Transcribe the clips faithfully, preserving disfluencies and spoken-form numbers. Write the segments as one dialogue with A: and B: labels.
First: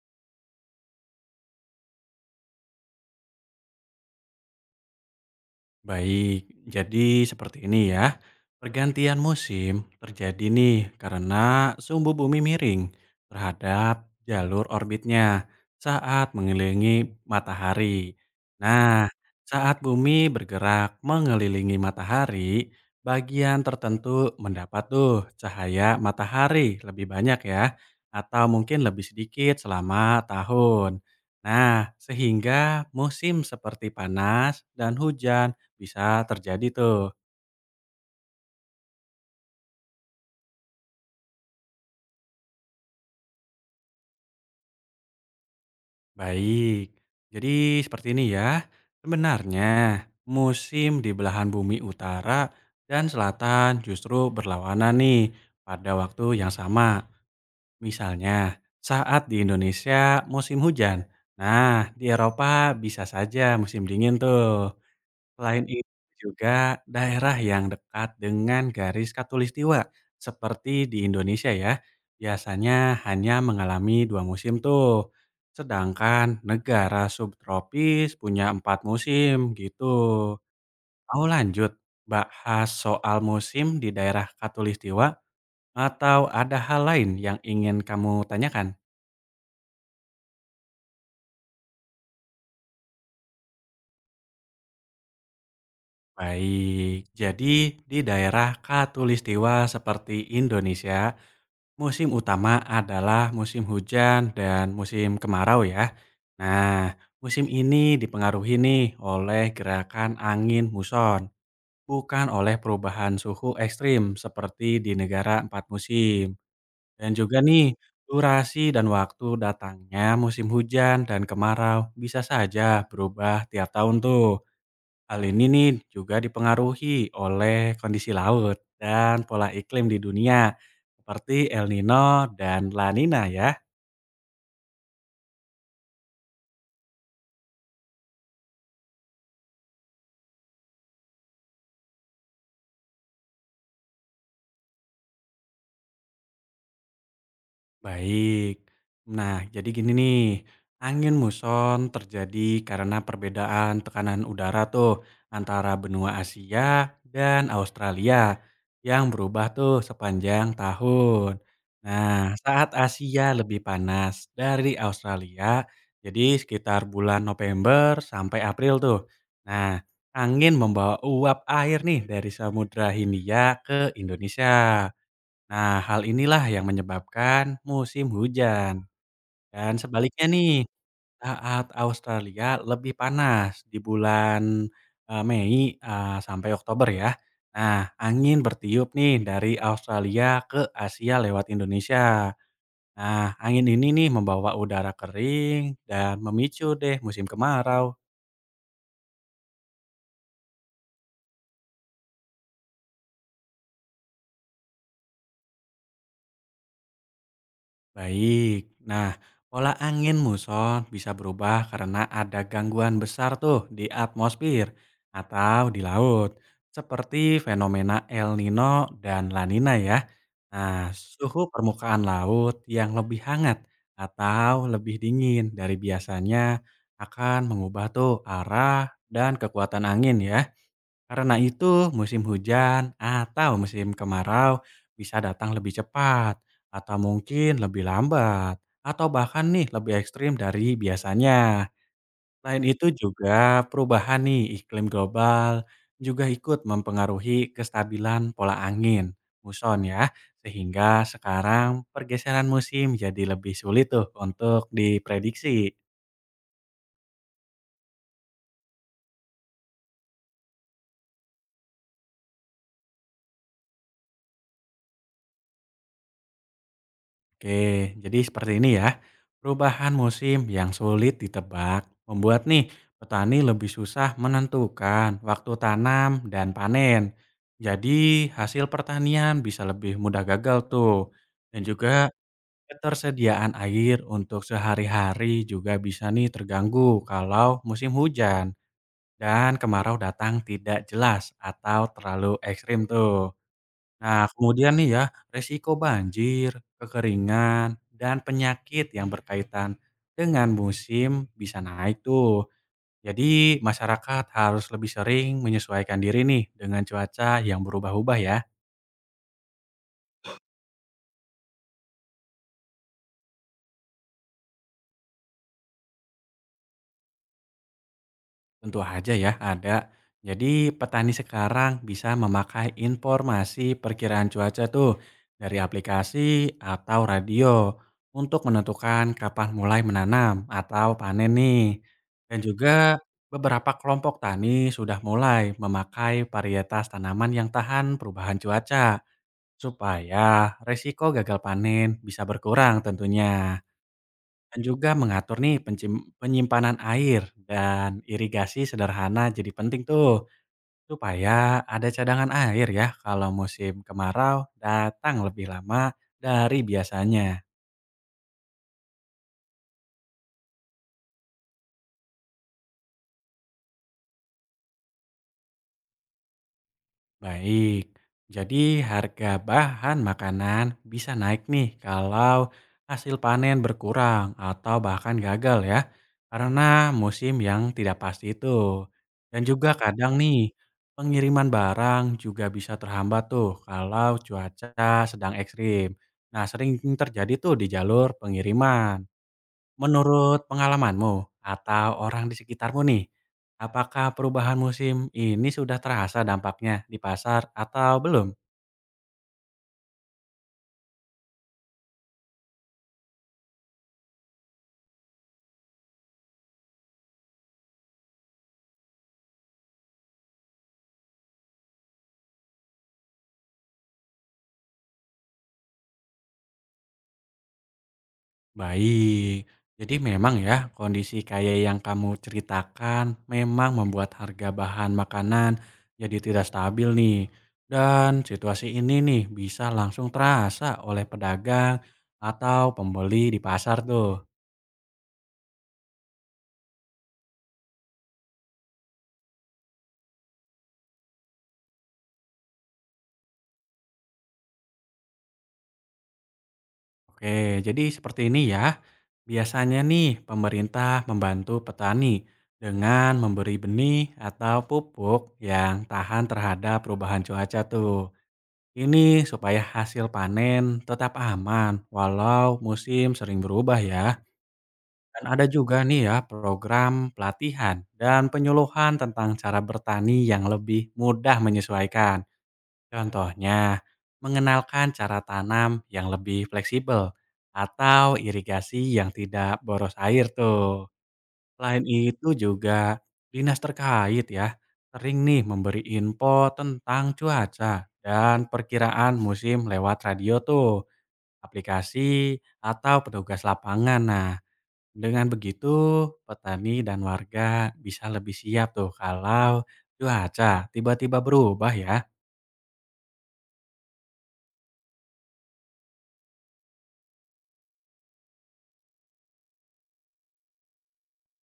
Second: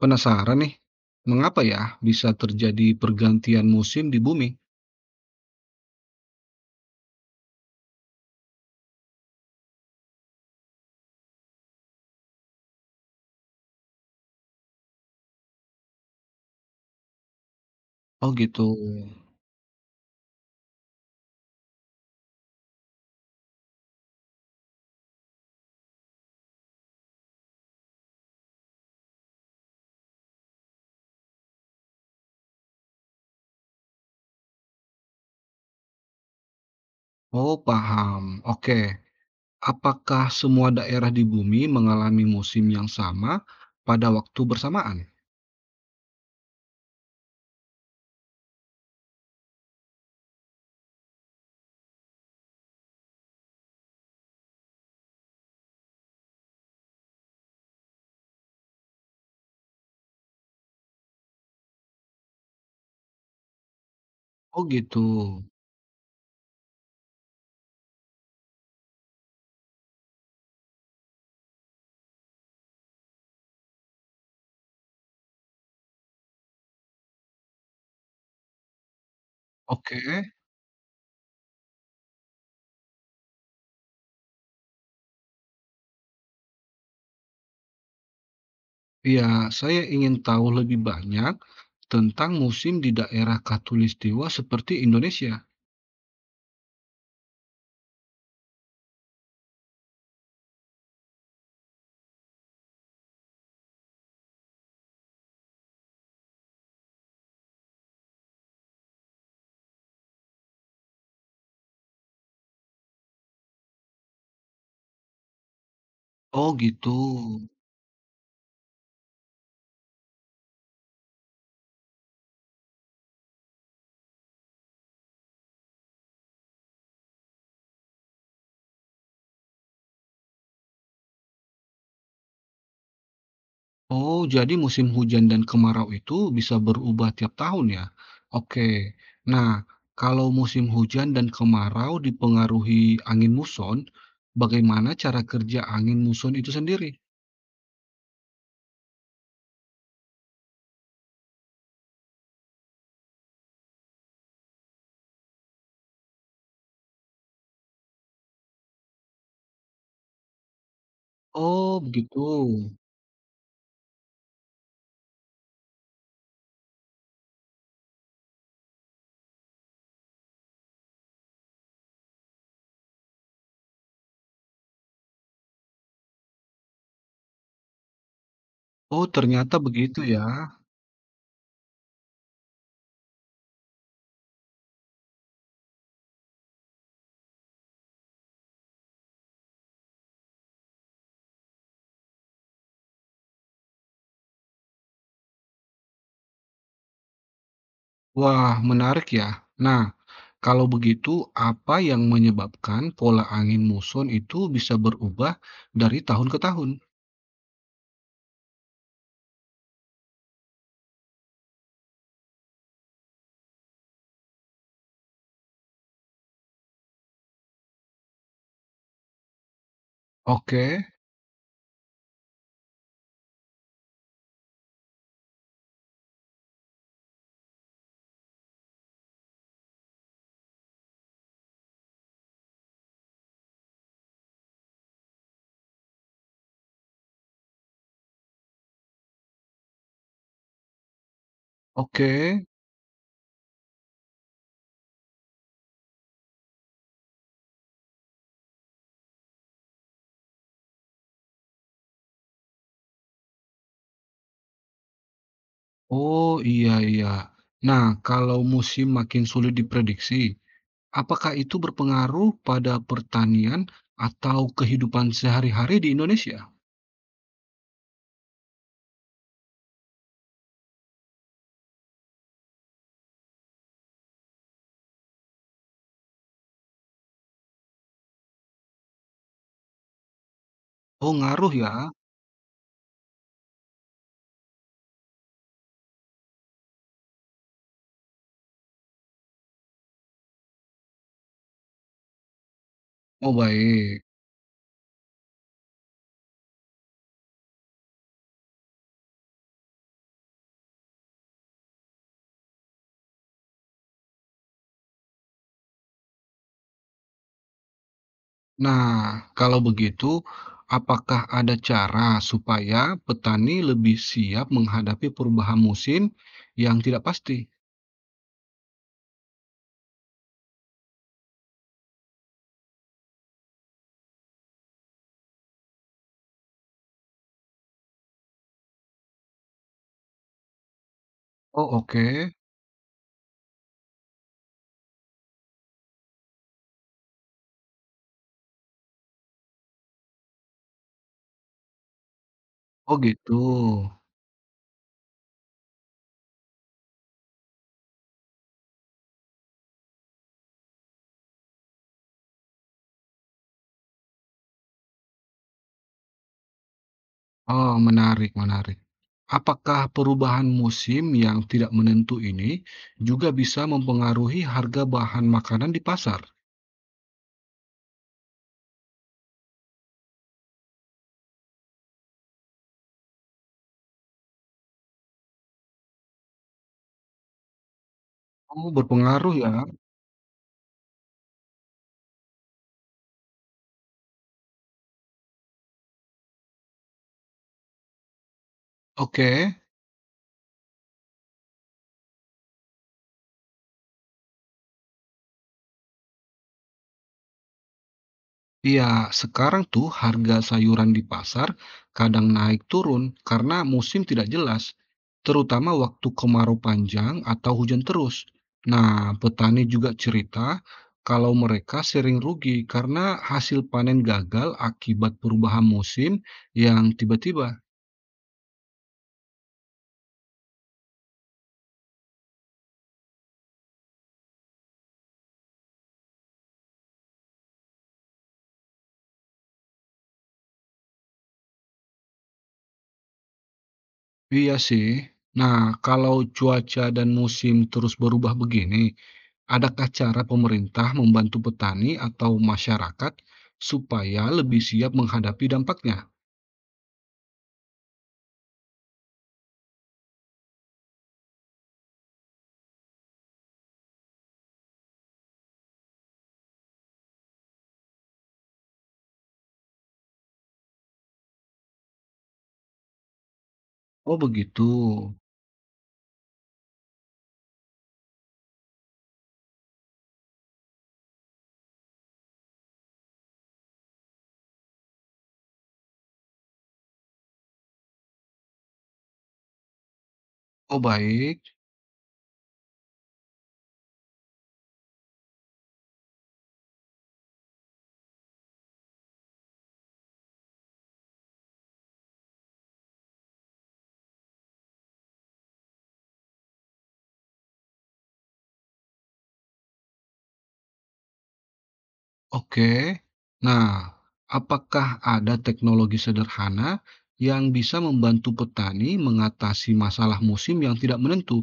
A: Penasaran nih, mengapa ya bisa terjadi pergantian musim di bumi?
B: Baik, jadi seperti ini ya. Pergantian musim terjadi nih karena sumbu bumi miring terhadap jalur orbitnya saat mengelilingi matahari.
A: Oh gitu.
B: Nah, saat bumi bergerak mengelilingi matahari, bagian tertentu mendapat tuh cahaya matahari lebih banyak ya, atau mungkin lebih sedikit selama tahun. Nah, sehingga musim seperti panas dan hujan bisa terjadi tuh.
A: Oh paham. Oke. Apakah semua daerah di bumi mengalami musim yang sama pada waktu bersamaan?
B: Baik. Jadi seperti ini ya. Sebenarnya musim di belahan bumi utara dan selatan justru berlawanan nih pada waktu yang sama. Misalnya saat di Indonesia musim hujan. Nah, di Eropa bisa saja musim dingin
A: Oh
B: tuh.
A: gitu.
B: Selain itu juga daerah yang dekat dengan garis khatulistiwa seperti di Indonesia ya, biasanya hanya mengalami dua musim tuh. Sedangkan negara subtropis punya empat musim
A: Oke.
B: gitu. Mau lanjut bahas soal musim di daerah khatulistiwa atau ada hal lain yang ingin kamu tanyakan?
A: Ya, saya ingin tahu lebih banyak tentang musim di daerah khatulistiwa seperti Indonesia.
B: Baik, jadi di daerah khatulistiwa seperti Indonesia, musim utama adalah musim hujan dan musim kemarau ya. Nah, musim ini dipengaruhi nih oleh gerakan angin muson, bukan oleh perubahan suhu ekstrim seperti di negara empat musim.
A: Oh gitu.
B: Dan juga nih, durasi dan waktu datangnya musim hujan dan kemarau bisa saja berubah tiap tahun tuh. Hal ini nih juga dipengaruhi oleh kondisi laut dan pola iklim di dunia seperti El Nino dan La Nina ya.
A: Oh, jadi musim hujan dan kemarau itu bisa berubah tiap tahun ya? Oke. Nah, kalau musim hujan dan kemarau dipengaruhi angin muson, bagaimana cara kerja angin muson itu sendiri?
B: Baik. Nah, jadi gini nih, angin muson terjadi karena perbedaan tekanan udara tuh antara benua Asia dan Australia yang berubah tuh sepanjang tahun.
A: Oh,
B: Nah, saat
A: begitu.
B: Asia lebih panas dari Australia, jadi sekitar bulan November sampai April tuh. Nah, angin membawa uap air nih dari Samudra Hindia ke Indonesia. Nah, hal inilah yang menyebabkan musim hujan.
A: Oh, ternyata
B: Dan
A: begitu ya.
B: sebaliknya nih, saat Australia lebih panas di bulan, eee, Mei, eee, sampai Oktober ya. Nah, angin bertiup nih dari Australia ke Asia lewat Indonesia. Nah, angin ini nih membawa udara kering dan memicu deh musim kemarau.
A: Wah, menarik ya. Nah, kalau begitu, apa yang menyebabkan pola angin muson itu bisa berubah dari tahun ke tahun?
B: Baik, nah pola angin muson bisa berubah karena ada gangguan besar tuh di atmosfer atau di laut, seperti fenomena El Nino dan La Nina ya.
A: Oke,
B: Nah, suhu permukaan laut yang lebih hangat atau lebih dingin dari biasanya akan mengubah tuh arah dan kekuatan angin ya. Karena itu, musim hujan atau musim kemarau bisa datang lebih cepat, atau mungkin lebih lambat, atau bahkan nih lebih ekstrim dari biasanya.
A: oke.
B: Selain itu juga perubahan nih iklim global juga ikut mempengaruhi kestabilan pola angin, muson ya, sehingga sekarang pergeseran musim jadi lebih sulit tuh untuk diprediksi.
A: Oh, iya iya. Nah, kalau musim makin sulit diprediksi, apakah itu berpengaruh pada pertanian atau kehidupan sehari-hari di Indonesia?
B: Oke, jadi seperti ini ya. Perubahan musim yang sulit ditebak membuat nih petani lebih susah menentukan waktu tanam dan panen. Jadi hasil pertanian bisa lebih mudah gagal tuh.
A: Oh, ngaruh
B: Dan
A: ya.
B: juga ketersediaan air untuk sehari-hari juga bisa nih terganggu kalau musim hujan dan kemarau datang tidak jelas atau terlalu ekstrim
A: Oh,
B: tuh.
A: baik.
B: Nah, kemudian nih ya, risiko banjir, kekeringan, dan penyakit yang berkaitan dengan musim bisa naik tuh. Jadi, masyarakat harus lebih sering menyesuaikan diri nih dengan cuaca yang berubah-ubah ya.
A: Nah, kalau begitu, apakah ada cara supaya petani lebih siap menghadapi perubahan musim yang tidak pasti?
B: Tentu aja ya ada. Jadi petani sekarang bisa memakai informasi perkiraan cuaca tuh dari aplikasi atau radio untuk menentukan kapan mulai menanam atau panen nih.
A: Oh, oke.
B: Dan juga beberapa kelompok tani sudah mulai memakai varietas tanaman yang tahan perubahan cuaca supaya resiko gagal panen bisa berkurang
A: Oh, gitu.
B: tentunya. Dan juga mengatur nih pencim penyimpanan air dan irigasi sederhana jadi penting tuh, supaya ada cadangan air ya kalau musim kemarau datang lebih lama dari biasanya.
A: Oh, menarik menarik. Apakah perubahan musim yang tidak menentu ini juga bisa mempengaruhi harga bahan makanan di pasar?
B: Baik, jadi harga bahan makanan bisa naik nih kalau hasil panen berkurang atau bahkan gagal ya, karena musim yang tidak pasti
A: Oh,
B: itu.
A: berpengaruh
B: Dan
A: ya.
B: juga gitu, kadang nih pengiriman barang juga bisa terhambat tuh kalau cuaca sedang ekstrim. Nah sering terjadi tuh di jalur pengiriman.
A: Oke.
B: Menurut pengalamanmu atau orang di sekitarmu nih, apakah perubahan musim ini sudah terasa dampaknya di pasar atau belum?
A: Iya, sekarang tuh harga sayuran di pasar kadang naik turun karena musim tidak jelas, terutama waktu kemarau panjang atau hujan terus. Nah, petani juga cerita kalau mereka sering rugi karena hasil panen gagal akibat perubahan musim yang tiba-tiba.
B: Baik, jadi memang ya kondisi kayak yang kamu ceritakan memang membuat harga bahan makanan jadi tidak stabil nih. Dan situasi ini nih bisa langsung terasa oleh pedagang atau pembeli di pasar tuh.
A: Iya sih. Nah, kalau cuaca dan musim terus berubah begini, adakah cara pemerintah membantu petani atau masyarakat supaya lebih siap menghadapi dampaknya?
B: Oke, jadi seperti ini ya. Biasanya nih pemerintah membantu petani dengan memberi benih atau pupuk yang tahan terhadap perubahan cuaca tuh. Ini supaya hasil panen tetap aman walau musim sering berubah
A: Oh,
B: ya.
A: begitu.
B: Dan ada juga nih ya program pelatihan dan penyuluhan tentang cara bertani yang lebih mudah menyesuaikan. Contohnya, mengenalkan cara tanam yang lebih fleksibel atau irigasi yang tidak boros air tuh.
A: Oh, baik.
B: Selain itu juga dinas terkait ya sering nih memberi info tentang cuaca dan perkiraan musim lewat radio tuh, aplikasi atau petugas lapangan. Nah, dengan begitu petani dan warga bisa lebih siap tuh kalau cuaca tiba-tiba berubah ya.
A: Oke. Nah, apakah ada teknologi sederhana yang bisa membantu petani mengatasi masalah musim yang tidak menentu,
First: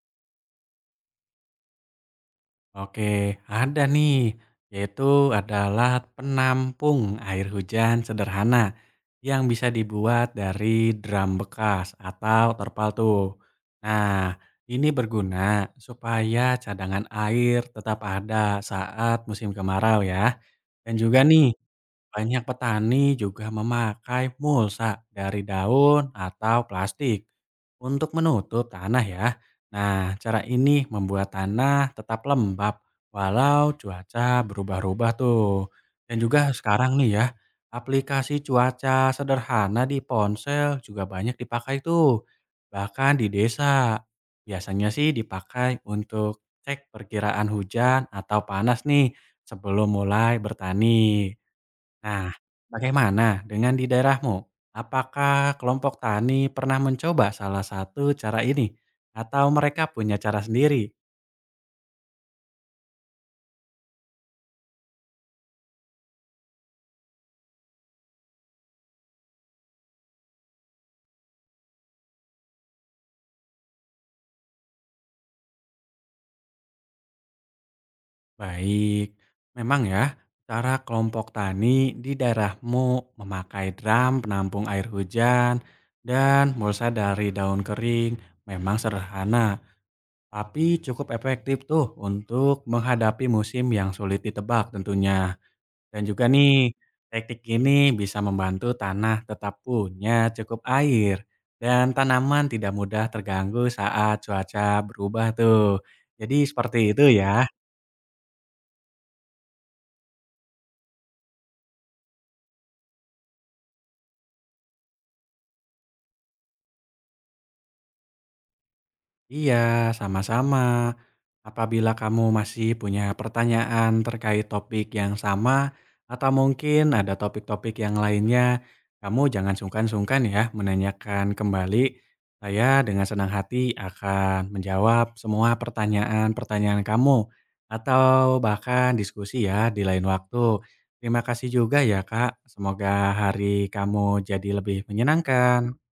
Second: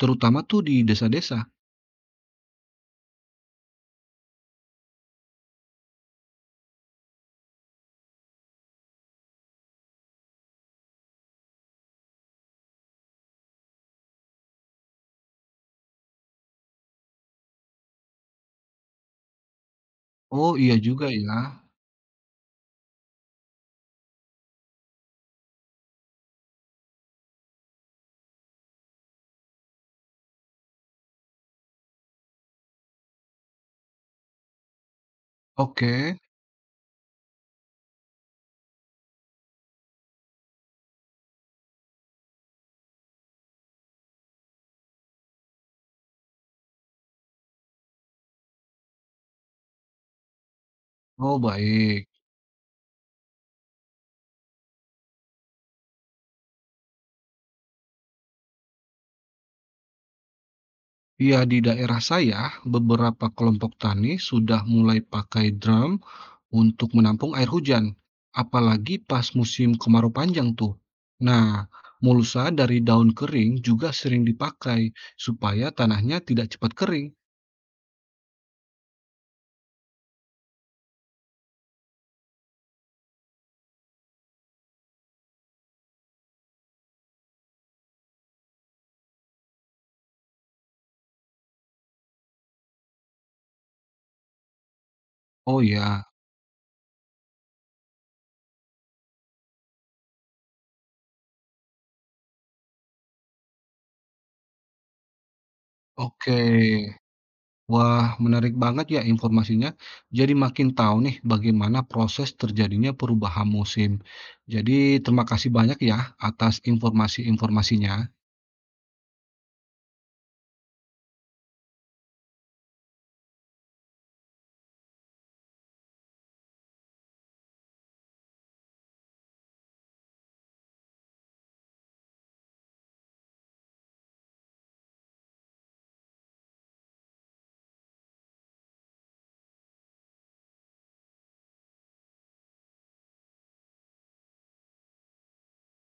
A: terutama tuh di desa-desa?
B: Oke, ada nih, yaitu adalah penampung air hujan sederhana yang bisa dibuat dari drum bekas atau terpal tuh. Nah, ini berguna supaya cadangan air tetap ada saat musim kemarau ya.
A: Oh, iya
B: Dan
A: juga
B: juga
A: ya.
B: nih banyak petani juga memakai mulsa dari daun atau plastik untuk menutup tanah ya. Nah, cara ini membuat tanah tetap lembab walau cuaca berubah-ubah tuh.
A: Oke.
B: Dan juga sekarang nih ya, aplikasi cuaca sederhana di ponsel juga banyak dipakai tuh. Bahkan di desa. Biasanya sih dipakai untuk cek perkiraan hujan atau panas nih sebelum mulai bertani.
A: Oh, baik.
B: Nah, bagaimana dengan di daerahmu? Apakah kelompok tani pernah mencoba salah satu cara ini? Atau mereka punya cara sendiri?
A: Ya, di daerah saya, beberapa kelompok tani sudah mulai pakai drum untuk menampung air hujan, apalagi pas musim kemarau panjang tuh. Nah, mulsa dari daun kering juga sering dipakai supaya tanahnya tidak cepat kering.
B: Baik, memang ya, cara kelompok tani di daerahmu memakai drum penampung air hujan dan mulsa dari daun kering memang sederhana. Tapi cukup efektif tuh untuk menghadapi musim yang sulit ditebak tentunya.
A: Oh ya,
B: Dan juga nih, teknik ini bisa membantu tanah tetap punya cukup air dan tanaman tidak mudah terganggu saat cuaca berubah tuh.
A: oke.
B: Jadi seperti itu ya.
A: Wah, menarik banget ya informasinya. Jadi makin tahu nih bagaimana proses terjadinya perubahan musim. Jadi terima kasih banyak ya atas informasi-informasinya.
B: Iya, sama-sama. Apabila kamu masih punya pertanyaan terkait topik yang sama, atau mungkin ada topik-topik yang lainnya, kamu jangan sungkan-sungkan ya menanyakan kembali. Saya dengan senang hati akan menjawab semua pertanyaan-pertanyaan kamu, atau bahkan diskusi ya di lain waktu. Terima kasih juga ya, Kak. Semoga hari kamu jadi lebih menyenangkan.